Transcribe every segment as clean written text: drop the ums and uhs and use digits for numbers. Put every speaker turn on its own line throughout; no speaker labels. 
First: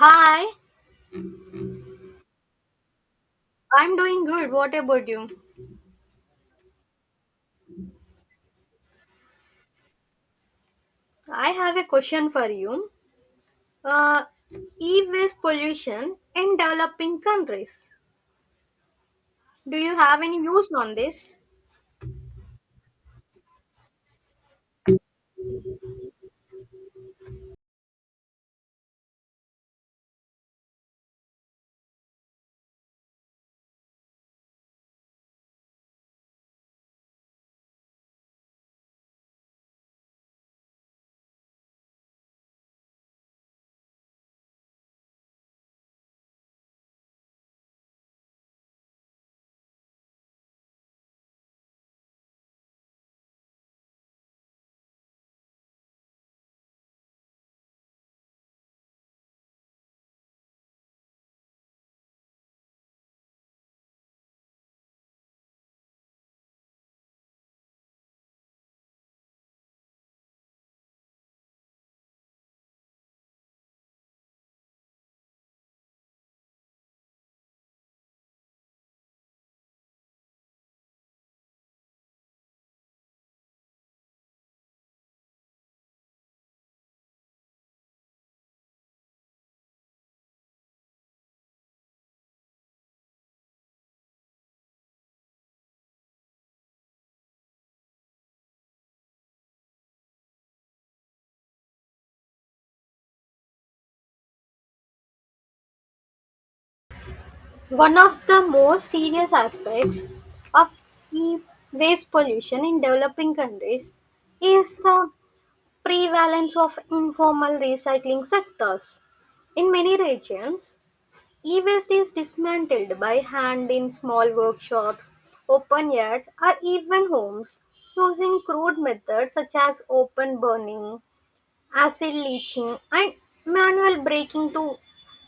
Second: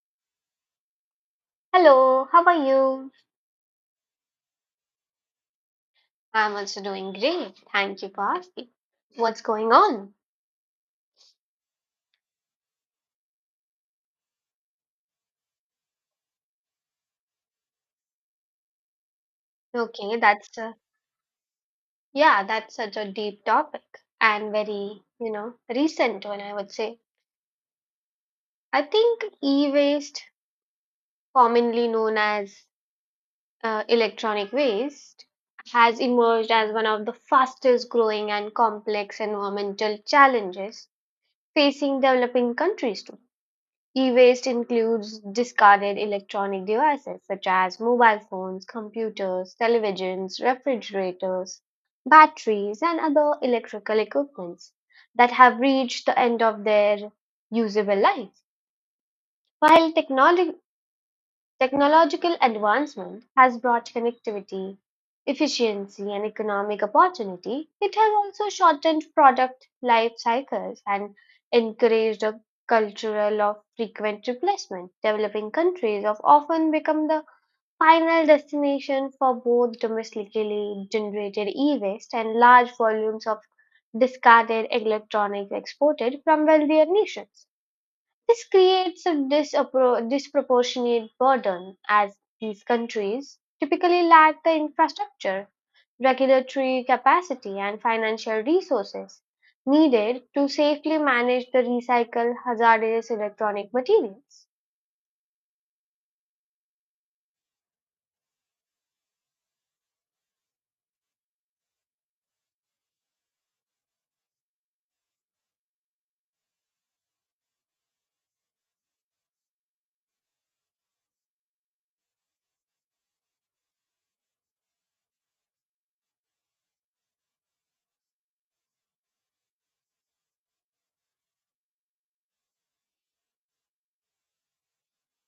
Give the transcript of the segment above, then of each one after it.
Hi,
Hello, how are you?
I'm doing good. What about you?
I'm also doing great. Thank you for asking. What's going on?
I have a question for you. Uh, E-waste pollution in developing countries. Do you
Okay,
have any views on this?
yeah, that's such a deep topic and very, recent one, I would say. I think e-waste, commonly known as electronic waste, has emerged as one of the fastest growing and complex environmental challenges facing developing countries today. E-waste includes discarded electronic devices such as mobile phones, computers, televisions, refrigerators, batteries, and other electrical equipments that have reached the end of their usable life. While technology Technological advancement has brought connectivity, efficiency, and economic opportunity. It has also shortened product life cycles and encouraged a cultural of frequent replacement. Developing countries have often become the final destination for both domestically generated e-waste and large volumes of discarded electronics exported from wealthier nations. This creates a disproportionate burden, as these countries typically lack the infrastructure, regulatory capacity, and financial resources needed to safely manage the recycle hazardous electronic materials.
One of the most serious aspects of e-waste pollution in developing countries is the prevalence of informal recycling sectors. In many regions, e-waste is dismantled by hand in small workshops, open yards, or even homes using crude methods such as open burning, acid leaching, and manual breaking to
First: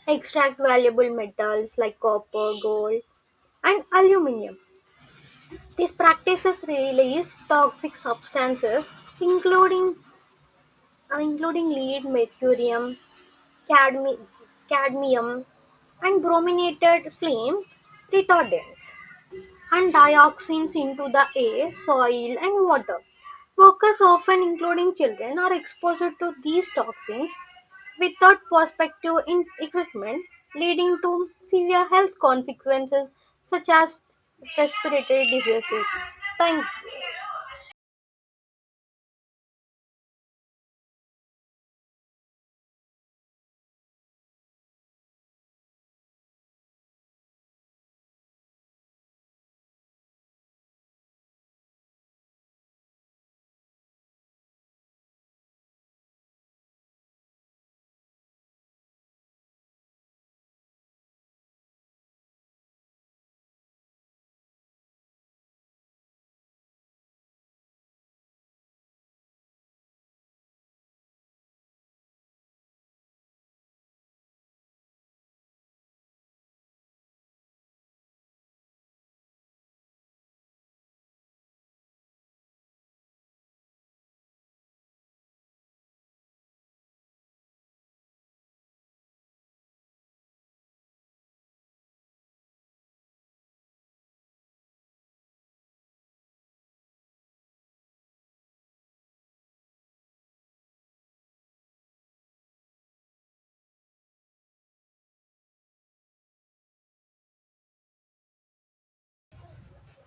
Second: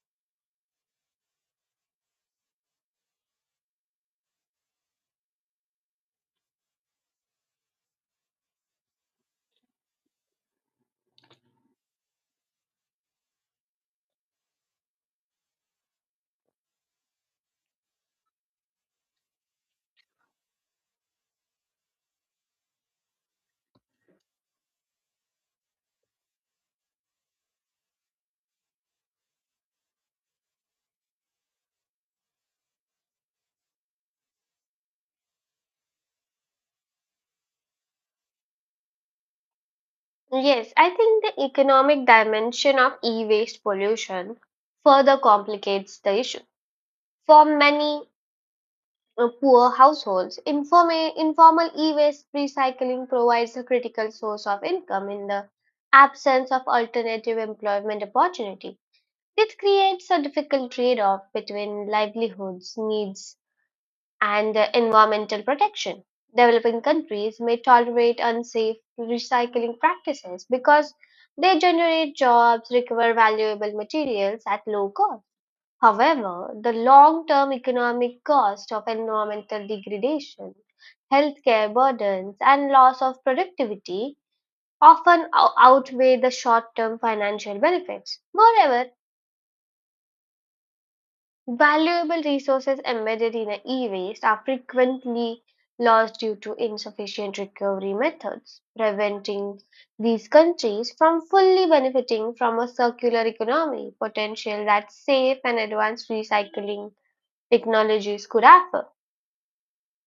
extract valuable metals like copper, gold, and aluminium. These practices release toxic substances including including lead, mercurium, cadmi- cadmium and brominated flame retardants and dioxins into the air, soil, and water. Workers, often including children, are exposed to these toxins without protective equipment, leading to severe health consequences such as respiratory diseases. Thank you.
Yes, I think the economic dimension of e waste pollution further complicates the issue. For many poor households, informal e-waste recycling provides a critical source of income in the absence of alternative employment opportunity. It creates a difficult trade-off between livelihoods, needs, and environmental protection. Developing countries may tolerate unsafe recycling practices because they generate jobs, recover valuable materials at low cost. However, the long-term economic cost of environmental degradation, healthcare burdens, and loss of productivity often outweigh the short-term financial benefits. Moreover, valuable resources embedded in a e-waste are frequently lost due to insufficient recovery methods, preventing these countries from fully benefiting from a circular economy potential that safe and advanced recycling technologies could offer.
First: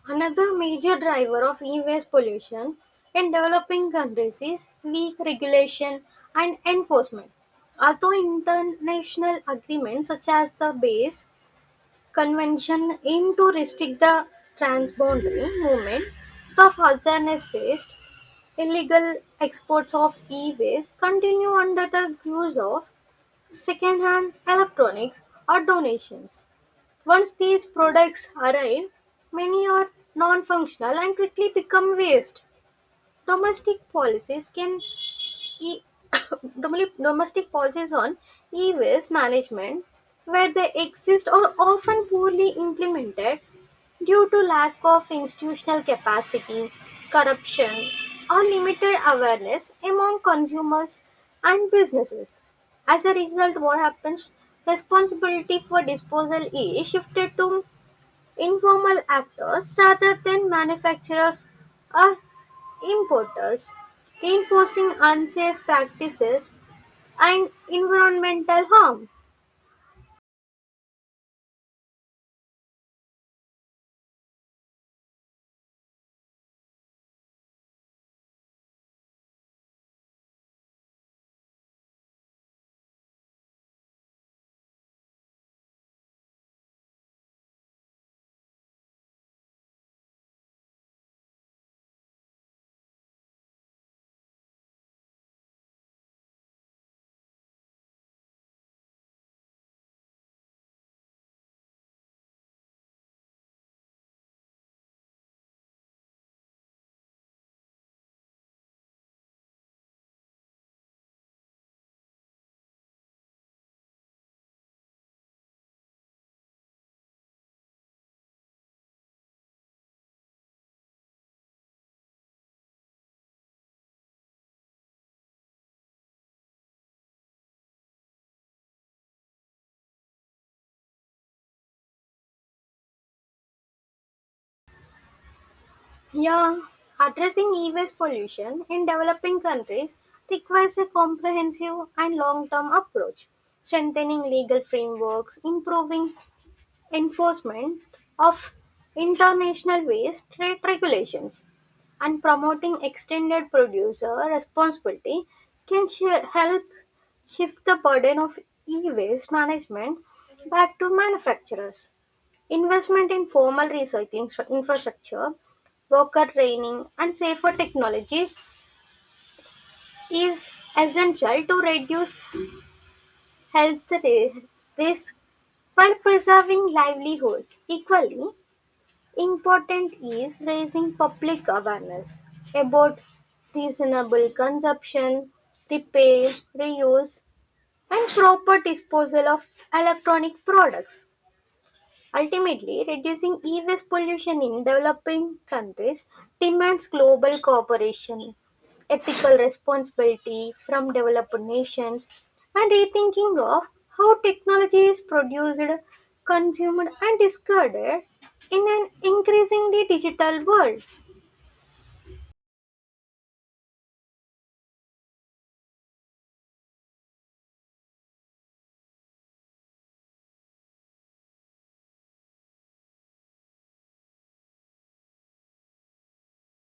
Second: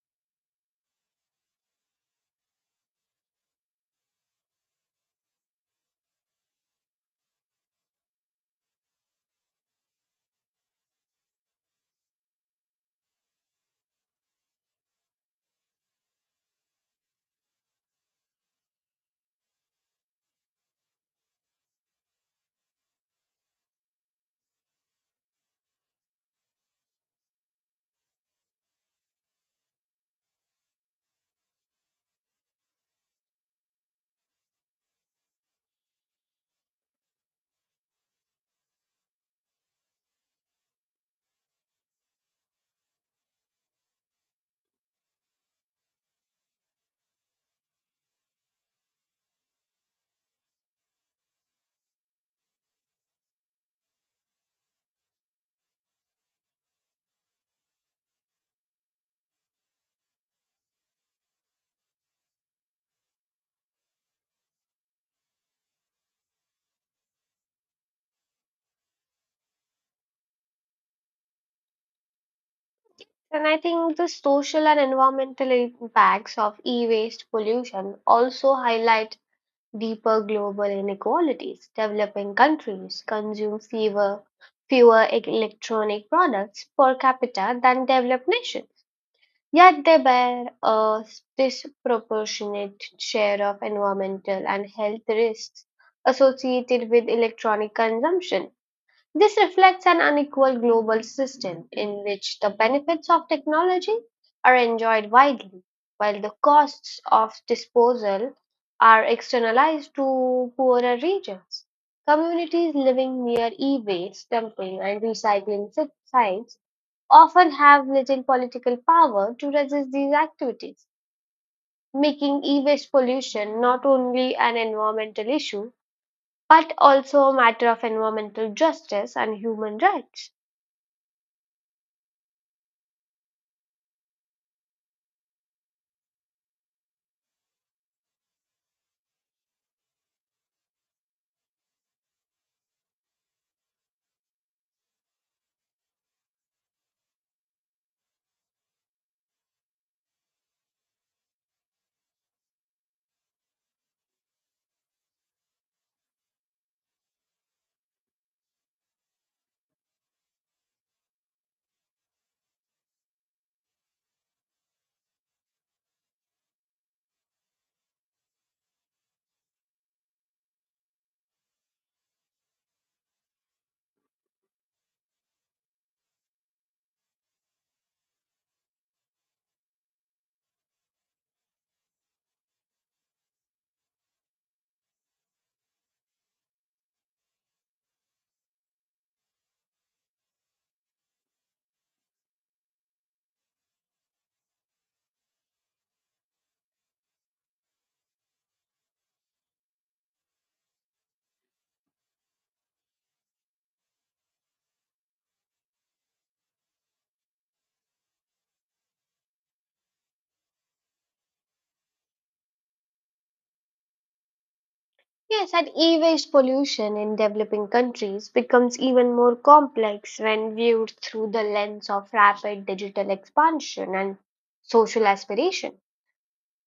Another major driver of e-waste pollution in developing countries is weak regulation and enforcement. Although international agreements such as the Base Convention aim to restrict the transboundary movement of hazardous waste, illegal exports of e-waste continue under the guise of second-hand electronics or donations. Once these products arrive, many are non functional and quickly become waste. Domestic policies can e- Domestic policies on e-waste management, where they exist, are often poorly implemented due to lack of institutional capacity, corruption, or limited awareness among consumers and businesses. As a result, what happens? Responsibility for disposal is shifted to informal actors, rather than manufacturers or importers, reinforcing unsafe practices and environmental harm.
And I think the social and environmental impacts of e waste pollution also highlight deeper global inequalities. Developing countries consume fewer electronic products per capita than developed nations, yet they bear a disproportionate share of environmental and health risks associated with electronic consumption. This reflects an unequal global system in which the benefits of technology are enjoyed widely, while the costs of disposal are externalized to poorer regions. Communities living near e waste dumping and recycling sites often have little political power to resist these activities, making e waste pollution not only an environmental issue but also a matter of environmental justice and human rights.
Yeah, addressing e-waste pollution in developing countries requires a comprehensive and long-term approach. Strengthening legal frameworks, improving enforcement of international waste trade regulations, and promoting extended producer responsibility can help shift the burden of e-waste management back to manufacturers. Investment in formal infrastructure, worker training, and safer technologies is essential to reduce health ri- risk while preserving livelihoods. Equally important is raising public awareness about reasonable consumption, repair, reuse, and proper disposal of electronic products. Ultimately, reducing e-waste pollution in developing countries demands global cooperation, ethical responsibility from developed nations, and rethinking of how technology is produced, consumed, and discarded in an increasingly digital world.
Yes, and e-waste pollution in developing countries becomes even more complex when viewed through the lens of rapid digital expansion and social aspiration.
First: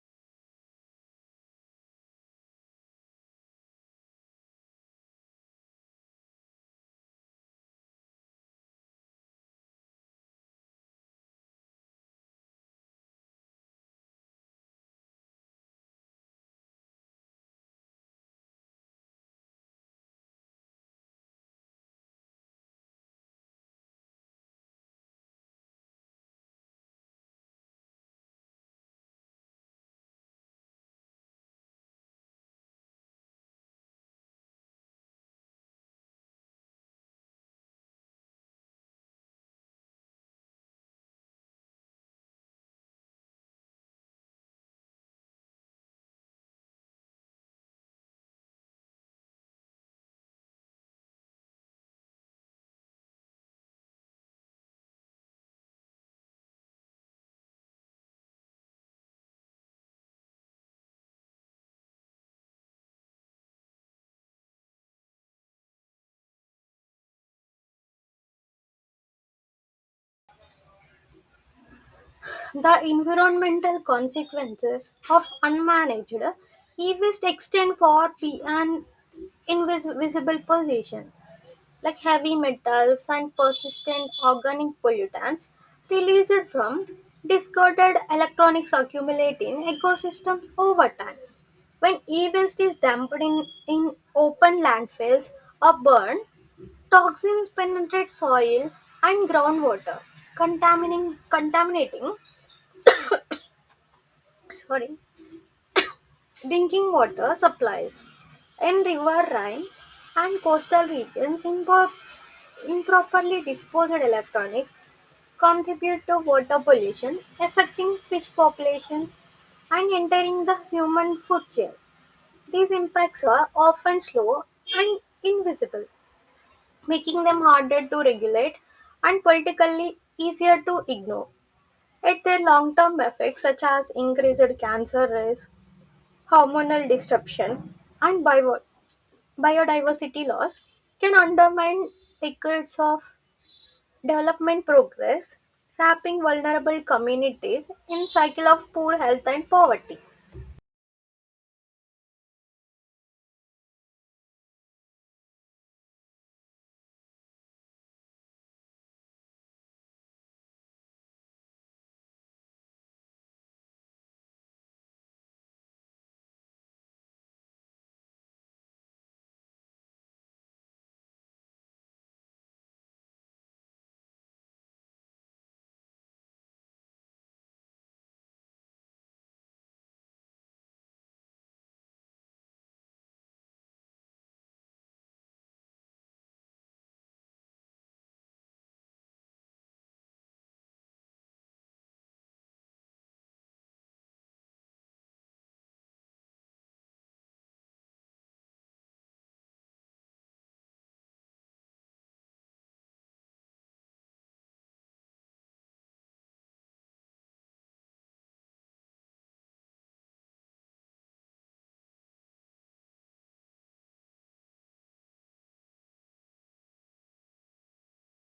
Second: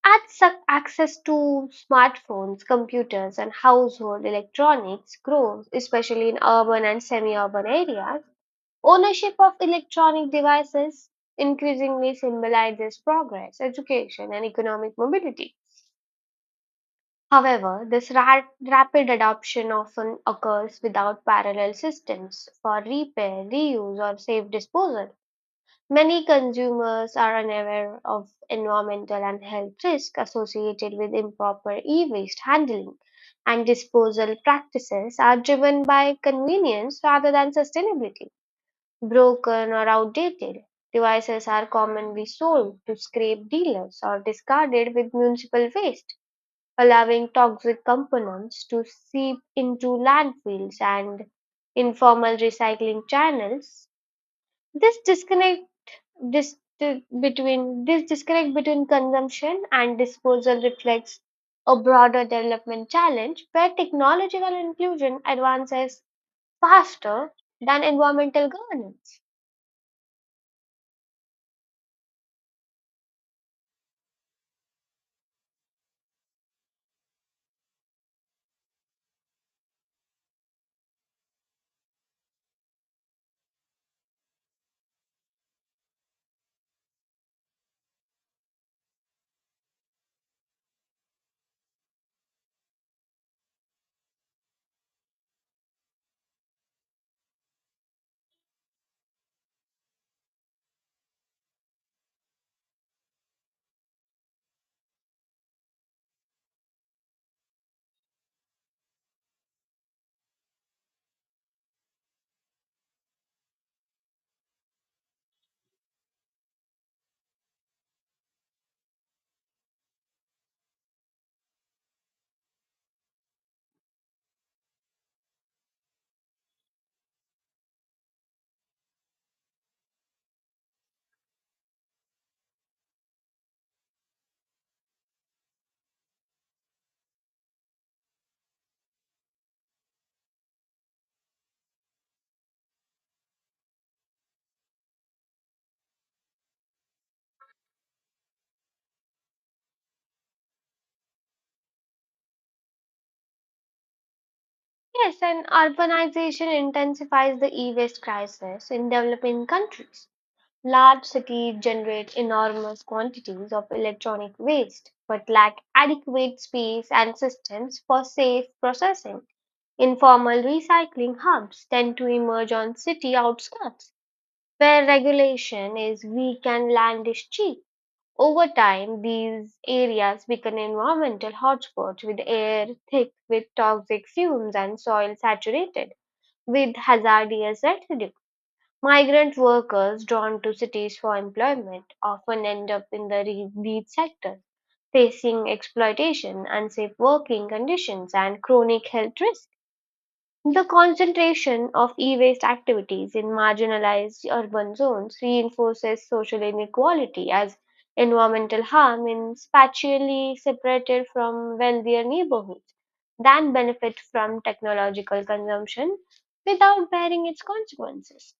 As access to smartphones, computers, and household electronics grows, especially in urban and semi-urban areas, ownership of electronic devices increasingly symbolizes progress, education, and economic mobility. However, this rapid adoption often occurs without parallel systems for repair, reuse, or safe disposal. Many consumers are unaware of environmental and health risks associated with improper e waste handling, and disposal practices are driven by convenience rather than sustainability. Broken or outdated devices are commonly sold to scrap dealers or discarded with municipal waste, allowing toxic components to seep into landfills and informal recycling channels. This disconnect dis- between this disconnect between consumption and disposal reflects a broader development challenge where technological inclusion advances faster than environmental governance.
The environmental consequences of unmanaged e-waste extend far beyond invisible position, like heavy metals and persistent organic pollutants released from discarded electronics accumulate in ecosystem over time. When e-waste is dumped in open landfills or burned, toxins penetrate soil and groundwater, contaminating sorry, drinking water supplies in river Rhine and coastal regions in Bur- Improperly disposed electronics contribute to water pollution, affecting fish populations and entering the human food chain. These impacts are often slow and invisible, making them harder to regulate and politically easier to ignore. Yet their long-term effects, such as increased cancer risk, hormonal disruption, and biodiversity loss, can undermine decades of development progress, trapping vulnerable communities in cycle of poor health and poverty.
Yes, and urbanization intensifies the e waste crisis in developing countries. Large cities generate enormous quantities of electronic waste, but lack adequate space and systems for safe processing. Informal recycling hubs tend to emerge on city outskirts, where regulation is weak and land is cheap. Over time, these areas become environmental hotspots with air thick with toxic fumes and soil saturated with hazardous residue. Migrant workers drawn to cities for employment often end up in the wheat sector, facing exploitation, unsafe working conditions, and chronic health risks. The concentration of e waste activities in marginalized urban zones reinforces social inequality, as environmental harm is spatially separated from wealthier neighborhoods that benefit from technological consumption without bearing its consequences.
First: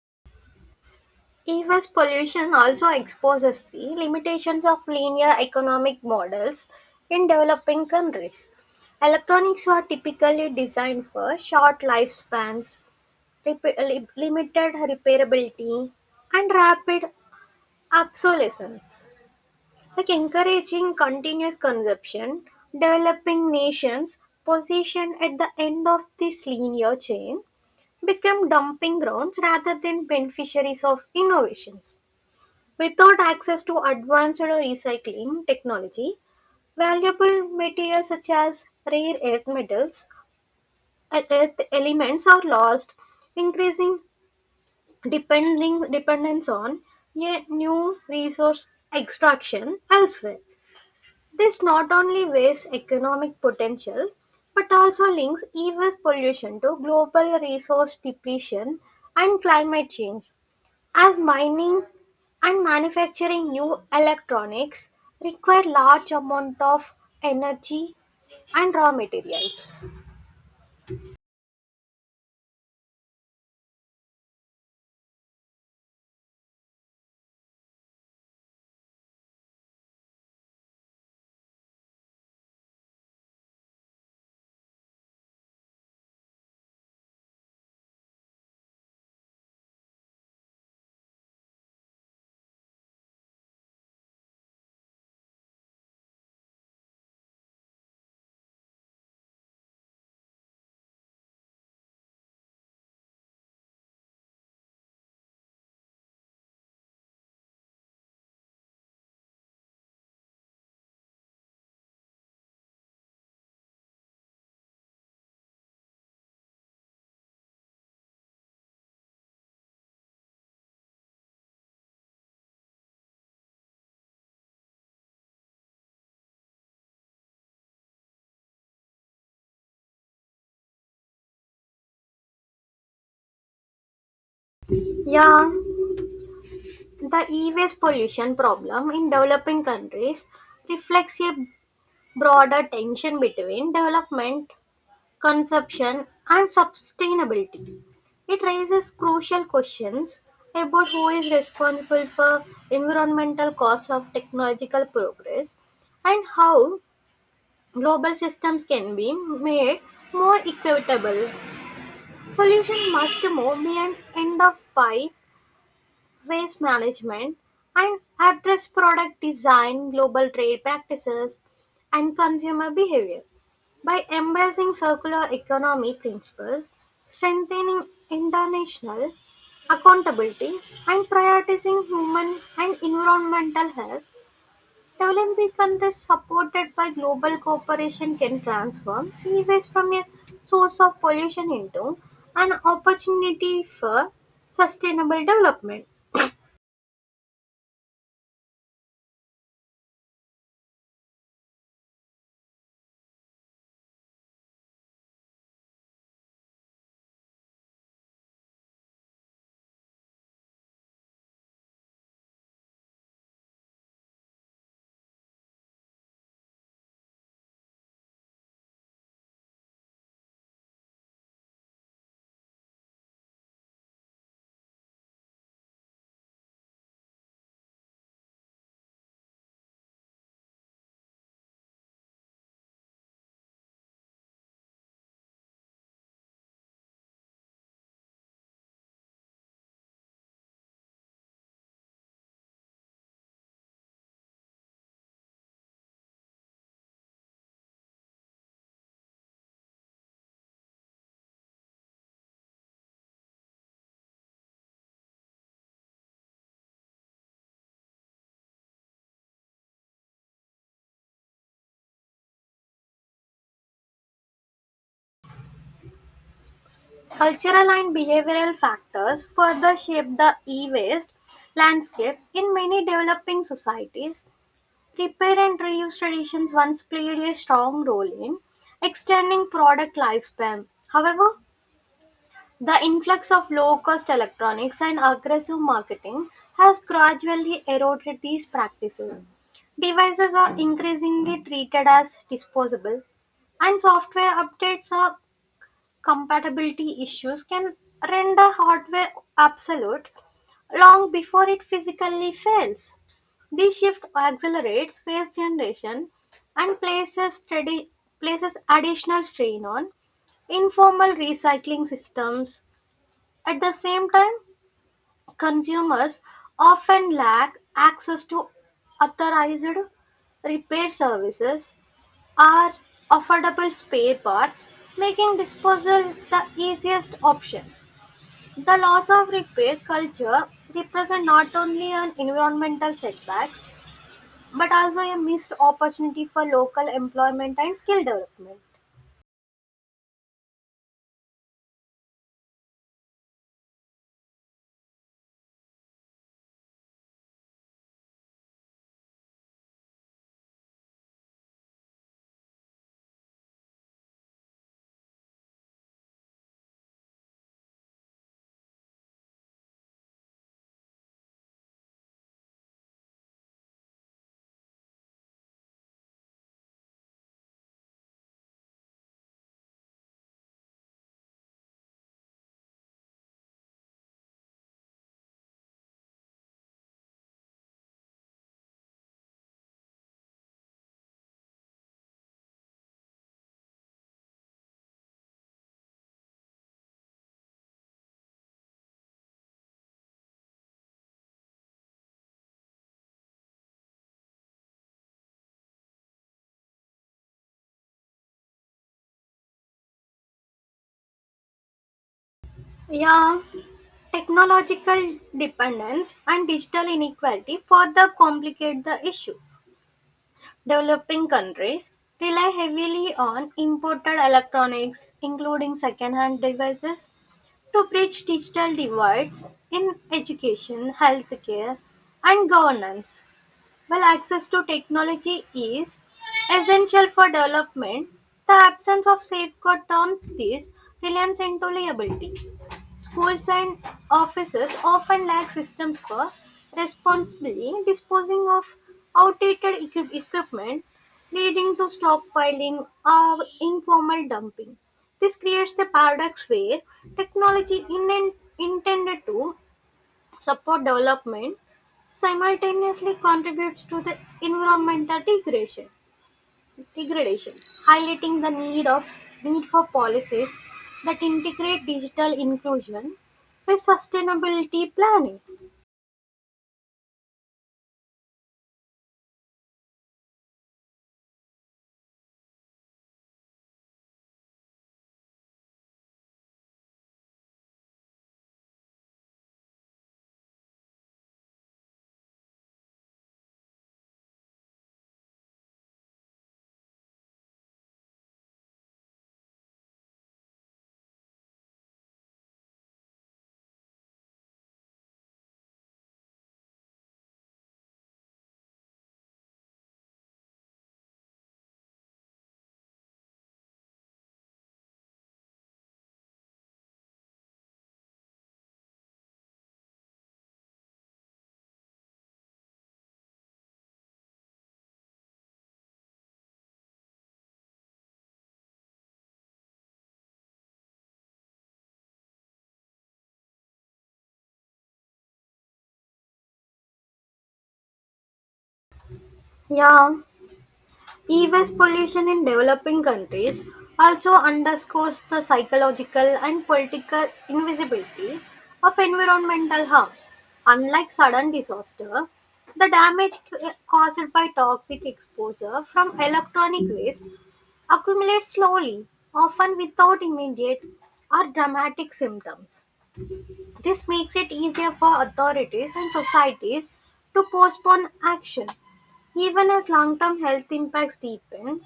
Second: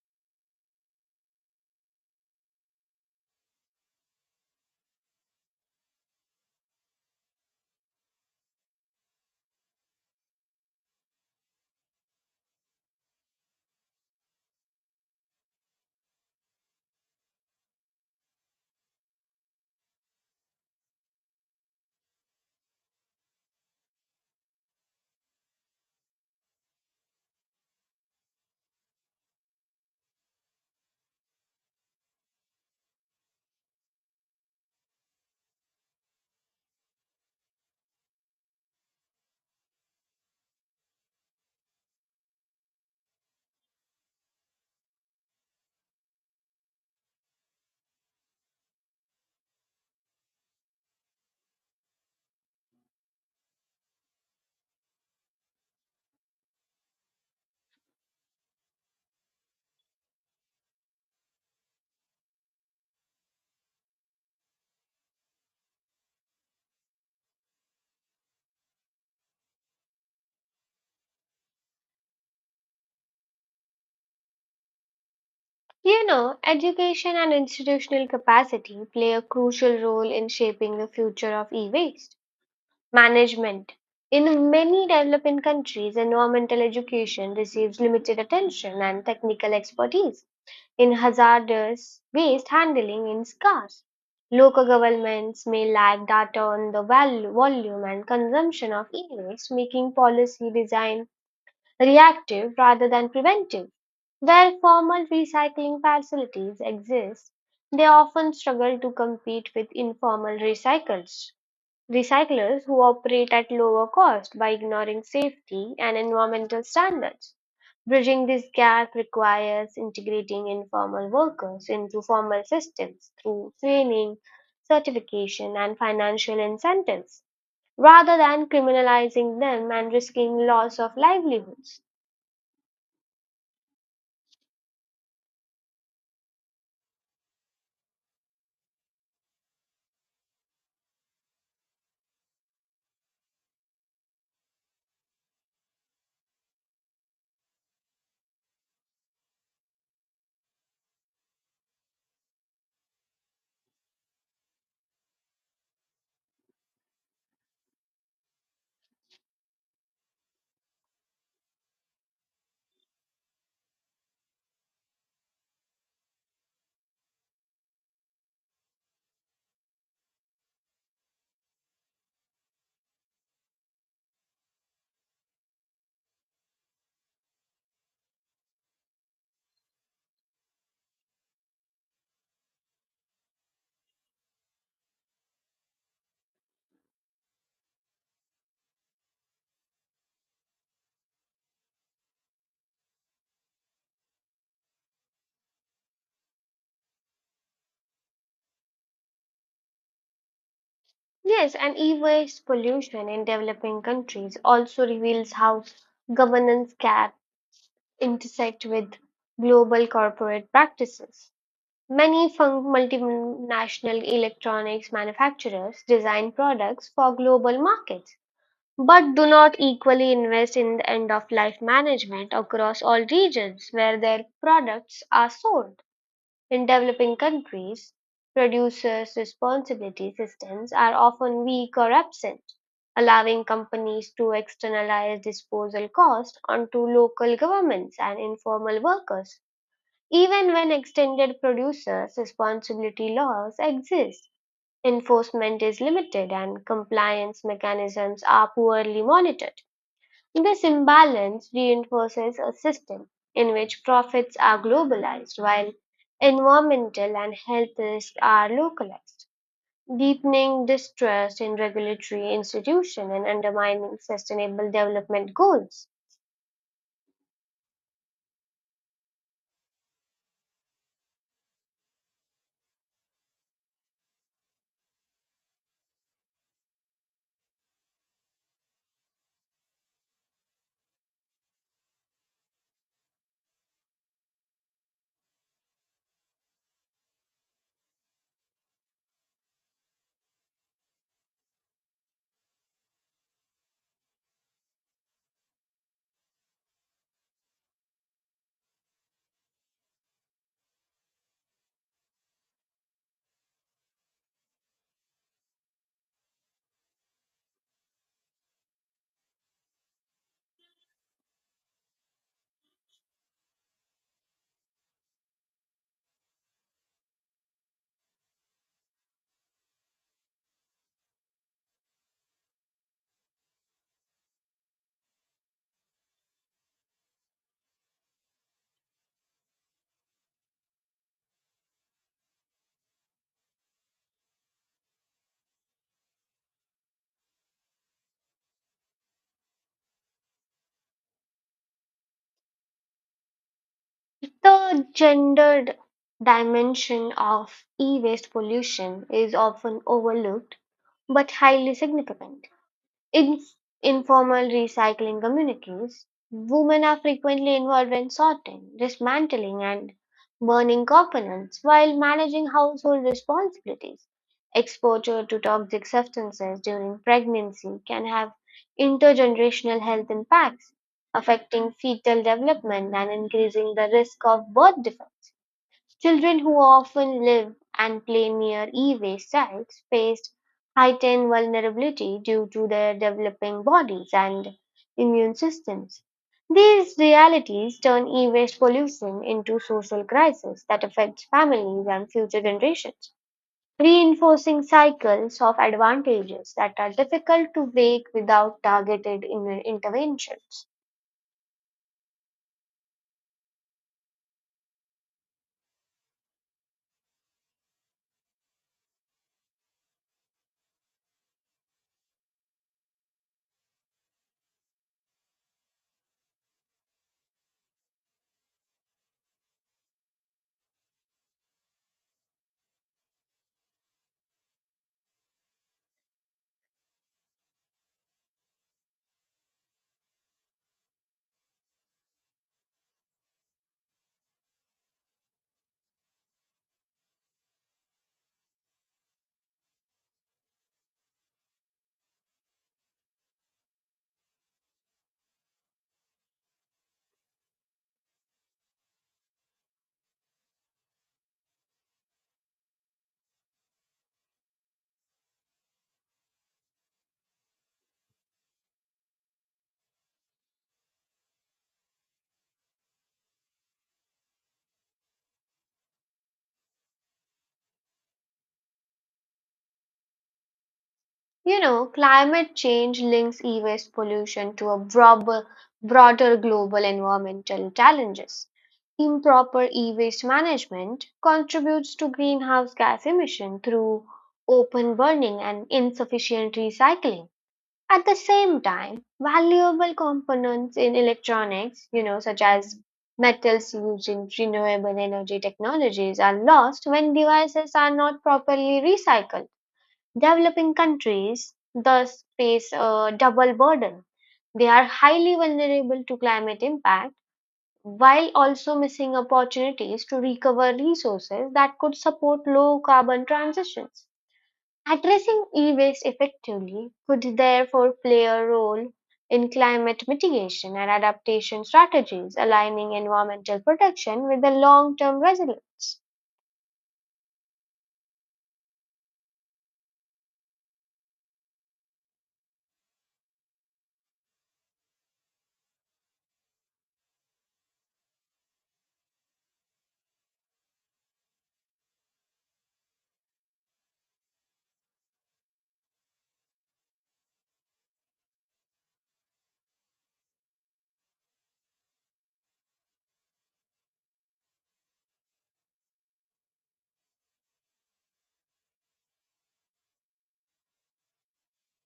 E-waste pollution also exposes the limitations of linear economic models in developing countries. Electronics were typically designed for short lifespans, limited repairability, and rapid obsolescence. Like encouraging continuous consumption, developing nations' position at the end of this linear chain become dumping grounds rather than beneficiaries of innovations. Without access to advanced recycling technology, valuable materials such as rare earth metals, earth elements are lost, increasing dependence on yet new resource extraction elsewhere. This not only wastes economic potential, but also links e EV's pollution to global resource depletion and climate change, as mining and manufacturing new electronics require large amount of energy and raw materials.
You know, education and institutional capacity play a crucial role in shaping the future of e waste management. In many developing countries, environmental education receives limited attention and technical expertise in hazardous waste handling in scarce. Local governments may lack data on the volume and consumption of e waste, making policy design reactive rather than preventive. Where formal recycling facilities exist, they often struggle to compete with informal recyclers who operate at lower cost by ignoring safety and environmental standards. Bridging this gap requires integrating informal workers into formal systems through training, certification, and financial incentives, rather than criminalizing them and risking loss of livelihoods.
Yeah, the e-waste pollution problem in developing countries reflects a broader tension between development consumption, and sustainability. It raises crucial questions about who is responsible for environmental costs of technological progress and how global systems can be made more equitable. Solutions must move beyond end of pie waste management and address product design, global trade practices, and consumer behavior. By embracing circular economy principles, strengthening international accountability, and prioritizing human and environmental health, developing countries supported by global cooperation can transform e waste from a source of pollution into an opportunity for sustainable development.
Yes, and e-waste pollution in developing countries also reveals how governance gaps intersect with global corporate practices. Many multinational electronics manufacturers design products for global markets, but do not equally invest in the end-of-life management across all regions where their products are sold. In developing countries, producers' responsibility systems are often weak or absent, allowing companies to externalize disposal costs onto local governments and informal workers. Even when extended producers' responsibility laws exist, enforcement is limited and compliance mechanisms are poorly monitored. This imbalance reinforces a system in which profits are globalized while environmental and health risks are localized, deepening distrust in regulatory institutions and undermining sustainable development goals.
Cultural and behavioral factors further shape the e-waste landscape in many developing societies. Repair and reuse traditions once played a strong role in extending product lifespan. However, the influx of low-cost electronics and aggressive marketing has gradually eroded these practices. Devices are increasingly treated as disposable, and software updates are compatibility issues can render hardware obsolete long before it physically fails. This shift accelerates phase generation and places additional strain on informal recycling systems. At the same time, consumers often lack access to authorized repair services or affordable spare parts, making disposal the easiest option. The loss of repair culture represents not only an environmental setbacks but also a missed opportunity for local employment and skill development.
The gendered dimension of e waste pollution is often overlooked but highly significant. In informal recycling communities, women are frequently involved in sorting, dismantling, and burning components while managing household responsibilities. Exposure to toxic substances during pregnancy can have intergenerational health impacts, affecting fetal development and increasing the risk of birth defects. Children, who often live and play near e-waste sites, face heightened vulnerability due to their developing bodies and immune systems. These realities turn e-waste pollution into social crisis that affects families and future generations, reinforcing cycles of advantages that are difficult to break without targeted interventions.
Yeah, technological dependence and digital inequality further complicate the issue. Developing countries rely heavily on imported electronics, including second-hand devices, to bridge digital divides in education, healthcare, and governance. While access to technology is essential for development, the absence of safeguard turns this reliance into liability. Schools and offices often lack systems for responsibly disposing of equipment, leading to stockpiling or informal dumping. This creates the paradox where intended to support development simultaneously contributes to the environmental degradation, highlighting the need of need for policies that integrate digital inclusion with sustainability planning.
You know, climate change links e-waste pollution to a broader global environmental challenges. Improper e-waste management contributes to greenhouse gas emission through open burning and insufficient recycling. At the same time, valuable components in electronics, you know, such as metals used in renewable energy technologies are lost when devices are not properly recycled. Developing countries thus face a double burden. They are highly vulnerable to climate impact while also missing opportunities to recover resources that could support low carbon transitions. Addressing e waste effectively could therefore play a role in climate mitigation and adaptation strategies, aligning environmental protection with the long term resilience.
Yeah, e-waste pollution in developing countries also underscores the psychological and political invisibility of environmental harm. Unlike sudden disaster, the damage caused by toxic exposure from electronic waste accumulate slowly, often without immediate or dramatic symptoms. This makes it easier for authorities and societies to postpone action. Even as long term health impacts deepen,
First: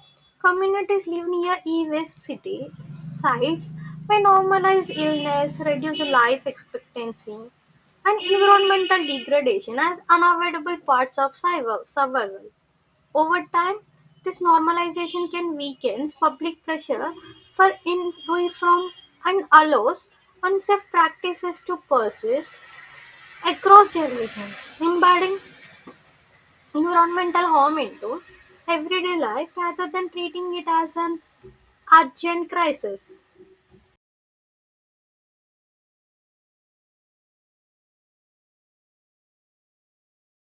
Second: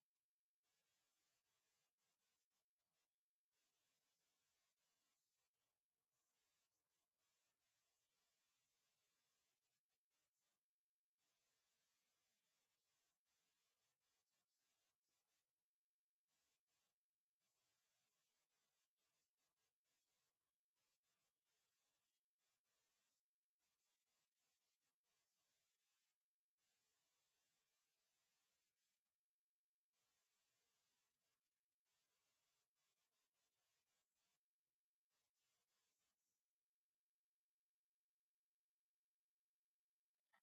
communities live near e waste city sites may normalize illness, reduce life expectancy, and environmental degradation as unavoidable parts of survival. Over time, this normalization can weaken public pressure for reform and allows unsafe practices to persist across generations, embedding environmental harm into everyday life rather than treating it as an urgent crisis.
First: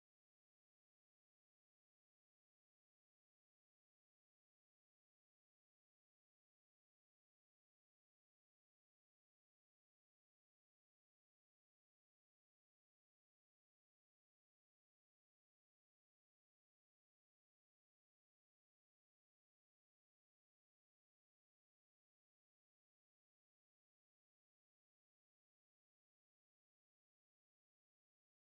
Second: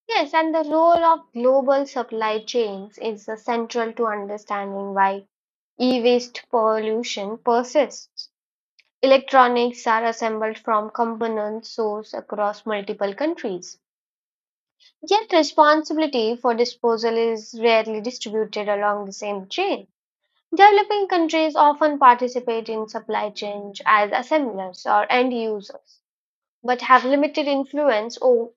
Yes, and the role of global supply chains is central to understanding why e-waste pollution persists. Electronics are assembled from component source across multiple countries. Yet responsibility for disposal is rarely distributed along the same chain. Developing countries often participate in supply chains as assemblers or end users, but have limited influence o-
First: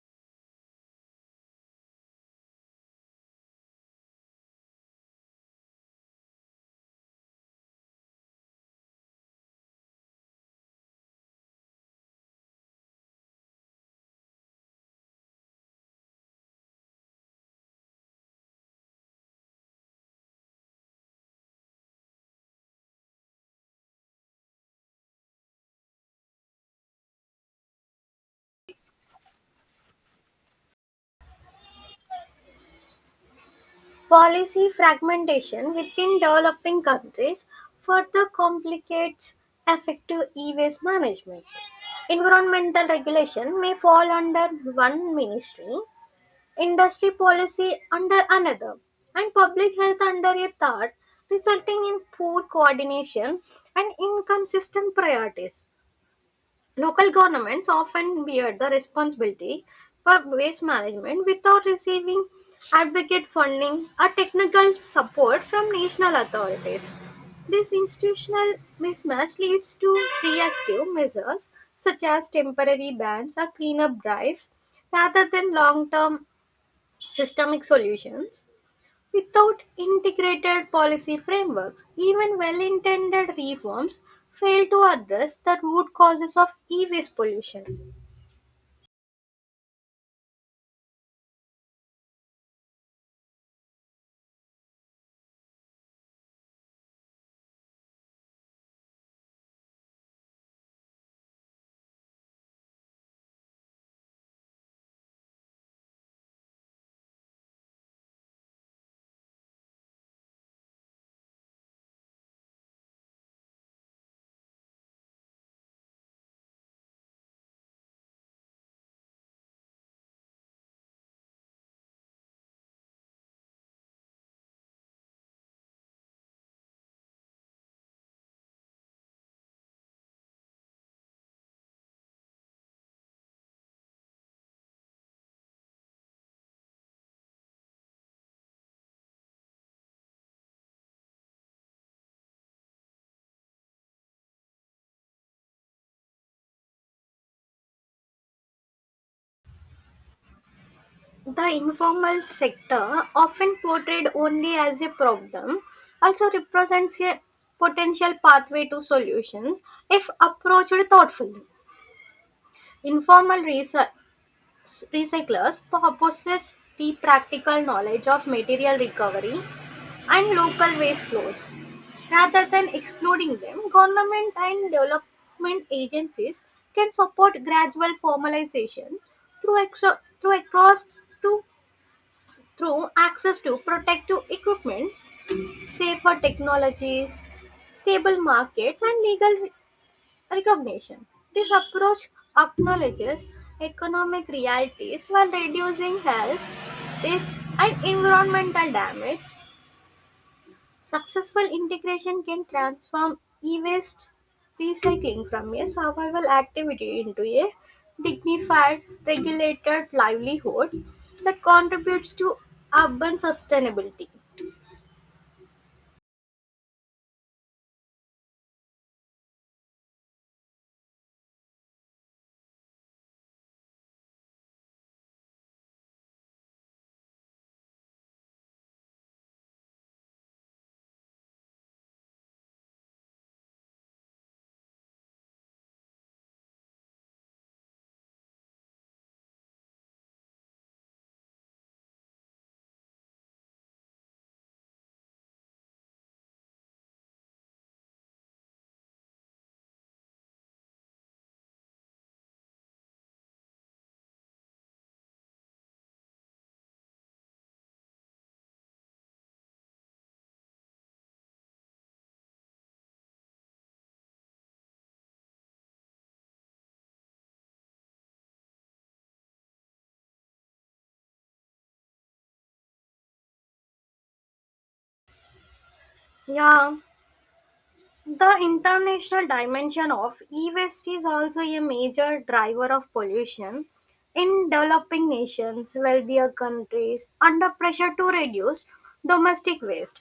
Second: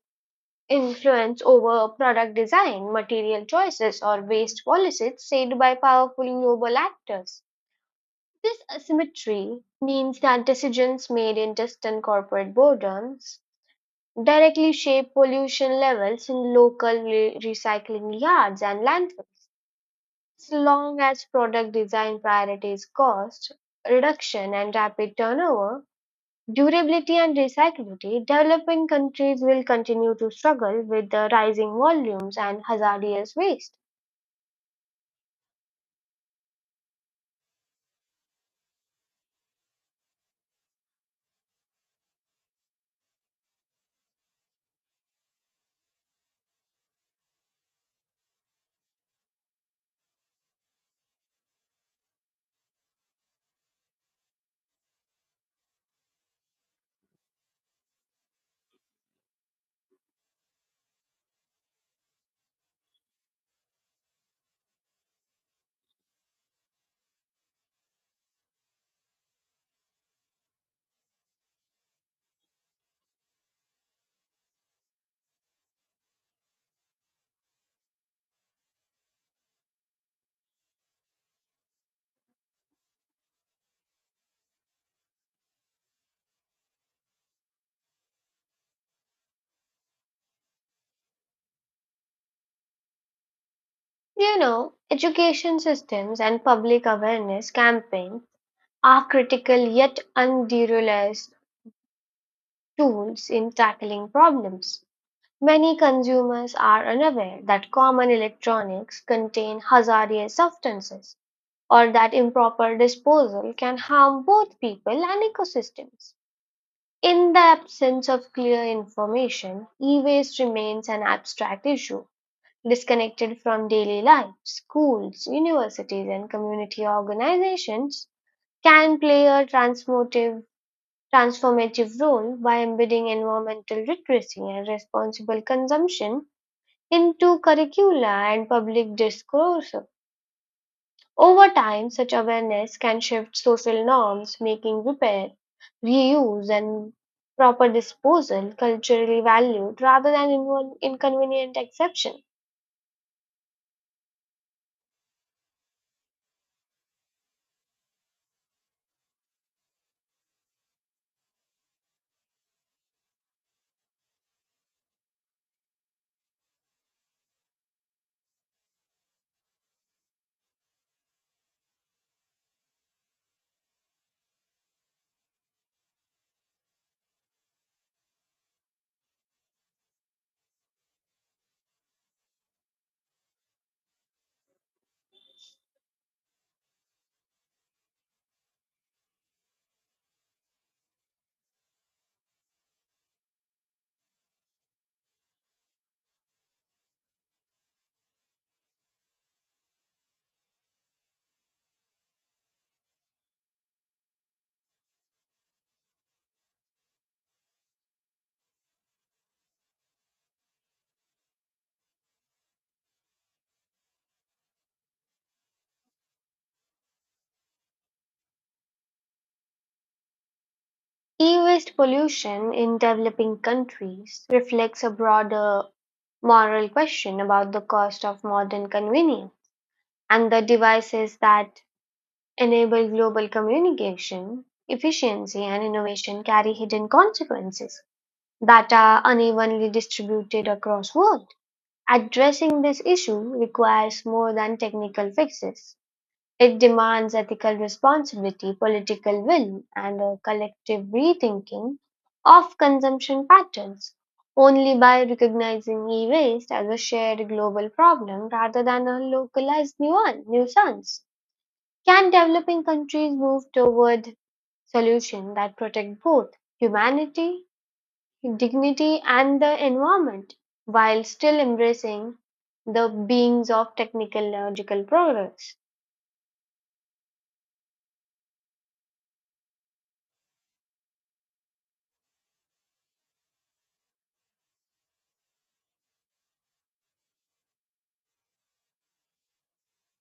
Influence over product design, material choices, or waste policies shaped by powerful global actors. This asymmetry means that decisions made in distant corporate boardrooms directly shape pollution levels in local recycling yards and landfills. As long as product design priorities cost reduction and rapid turnover, durability and recyclability, developing countries will continue to struggle with the rising volumes and hazardous waste.
Policy fragmentation within developing countries further complicates effective e-waste management. Environmental regulation may fall under one ministry, industry policy under another, and public health under a third, resulting in poor coordination and inconsistent priorities. Local governments often bear the responsibility for waste management without receiving adequate funding or technical support from national authorities. This institutional mismatch leads to reactive measures such as temporary bans or cleanup drives rather than long term systemic solutions. Without integrated policy frameworks, even well intended reforms fail to address the root causes of e waste pollution.
You know, education systems and public awareness campaigns are critical yet underutilized tools in tackling problems. Many consumers are unaware that common electronics contain hazardous substances or that improper disposal can harm both people and ecosystems. In the absence of clear information, e waste remains an abstract issue, disconnected from daily life. Schools, universities, and community organizations can play a transformative role by embedding environmental literacy and responsible consumption into curricula and public discourse. Over time, such awareness can shift social norms, making repair, reuse, and proper disposal culturally valued rather than an inconvenient
The informal
exception.
sector, often portrayed only as a problem, also represents a potential pathway to solutions if approached thoughtfully. Informal research recyclers possess deep practical knowledge of material recovery and local waste flows. Rather than excluding them, government and development agencies can support gradual formalization through, exo- through across to through access to protective equipment, safer technologies, stable markets, and legal recognition. This approach acknowledges economic realities while reducing health risk and environmental damage. Successful integration can transform e-waste recycling from a survival activity into a dignified, regulated livelihood that contributes to urban sustainability.
E waste pollution in developing countries reflects a broader moral question about the cost of modern convenience, and the devices that enable global communication, efficiency, and innovation carry hidden consequences that are unevenly distributed across world. Addressing this issue requires more than technical fixes. It demands ethical responsibility, political will, and a collective rethinking of consumption patterns. Only by recognizing e waste as a shared global problem rather than a localized nuisance can developing countries move toward solutions that protect both humanity dignity and the environment while still embracing the beings of technological progress.
Yeah. The international dimension of e-waste is also a major driver of pollution. In developing nations, wealthier countries under pressure to reduce domestic waste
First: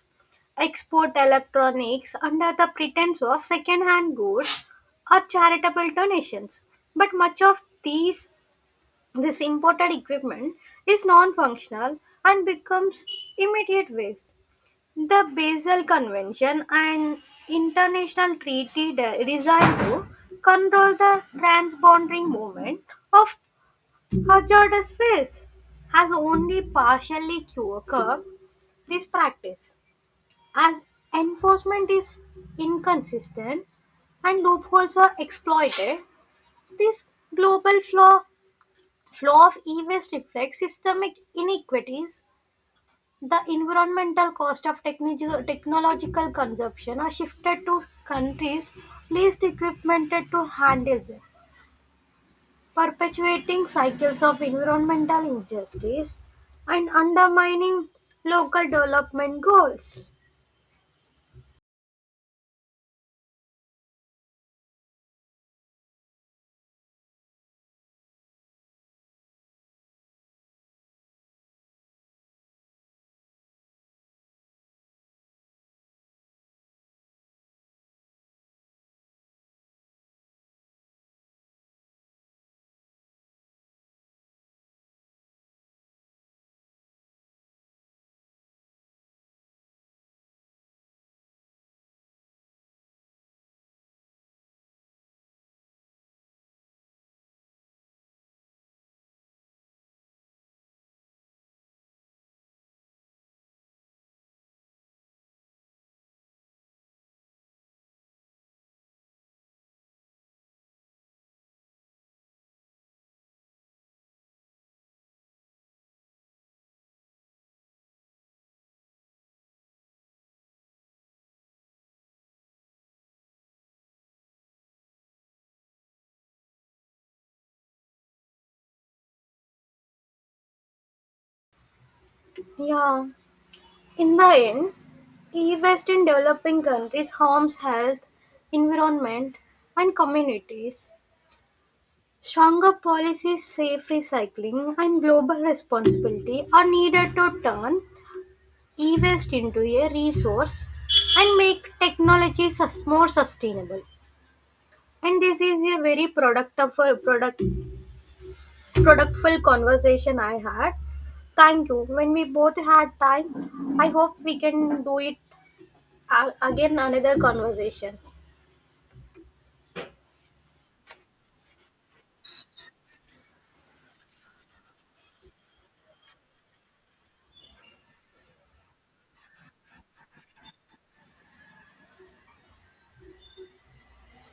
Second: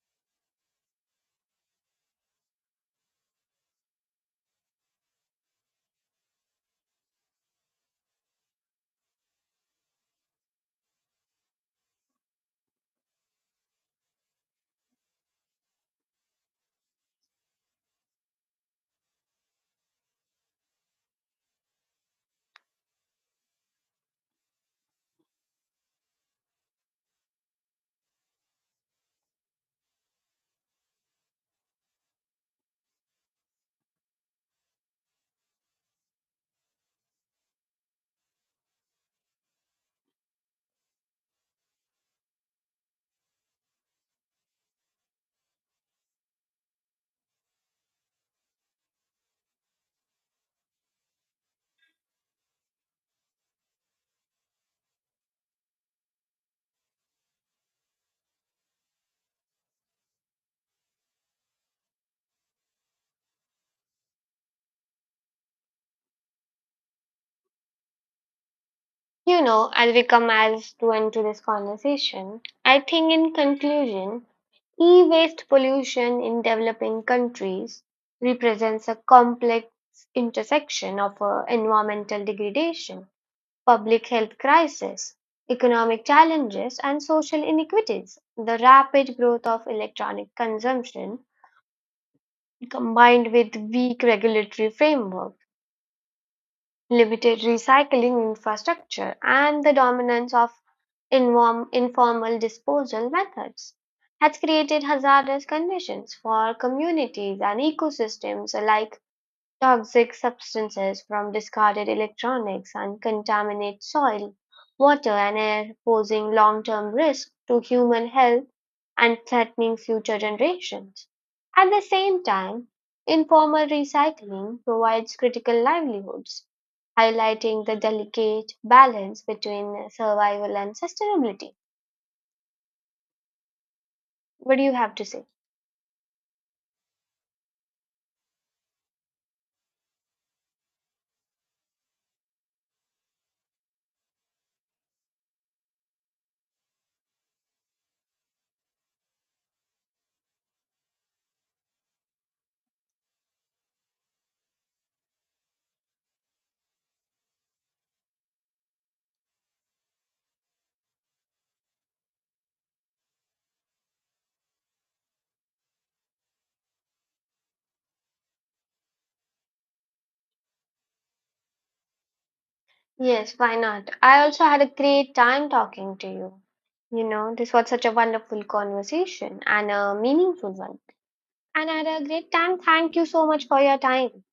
export electronics under the pretense of second-hand goods or charitable donations. But much of these this imported equipment is non-functional and becomes immediate waste. The Basel Convention, an international treaty designed to control the transboundary movement of hazardous waste, has only partially curbed this practice, as enforcement is inconsistent and loopholes are exploited. This global flaw, flaw of e waste reflects systemic inequities. The environmental cost of technological consumption are shifted to countries least equipped to handle them, perpetuating cycles of environmental injustice and undermining local development goals.
You know, as we come as to end to this conversation, I think in conclusion, e-waste pollution in developing countries represents a complex intersection of environmental degradation, public health crisis, economic challenges, and social inequities. The rapid growth of electronic consumption, combined with weak regulatory framework, limited recycling infrastructure, and the dominance of informal disposal methods, has created hazardous conditions for communities and ecosystems alike. Toxic substances from discarded electronics and contaminate soil, water, and air, posing long term risk to human health and threatening future generations. At the same time, informal recycling provides critical livelihoods, highlighting the delicate balance between survival and sustainability.
Yeah, in the
What do you
end,
have to say?
e-waste in developing countries harms health, environment, and communities. Stronger policies, safe recycling, and global responsibility are needed to turn e-waste into a resource and make technology more sustainable, and this is a very productful conversation I had. Thank you. When we both had time, I hope we can do it again, another conversation.
Yes, why not? I also had a great time talking to you. You know, this was such a wonderful conversation and a meaningful one. And I had a great time. Thank you so much for your time.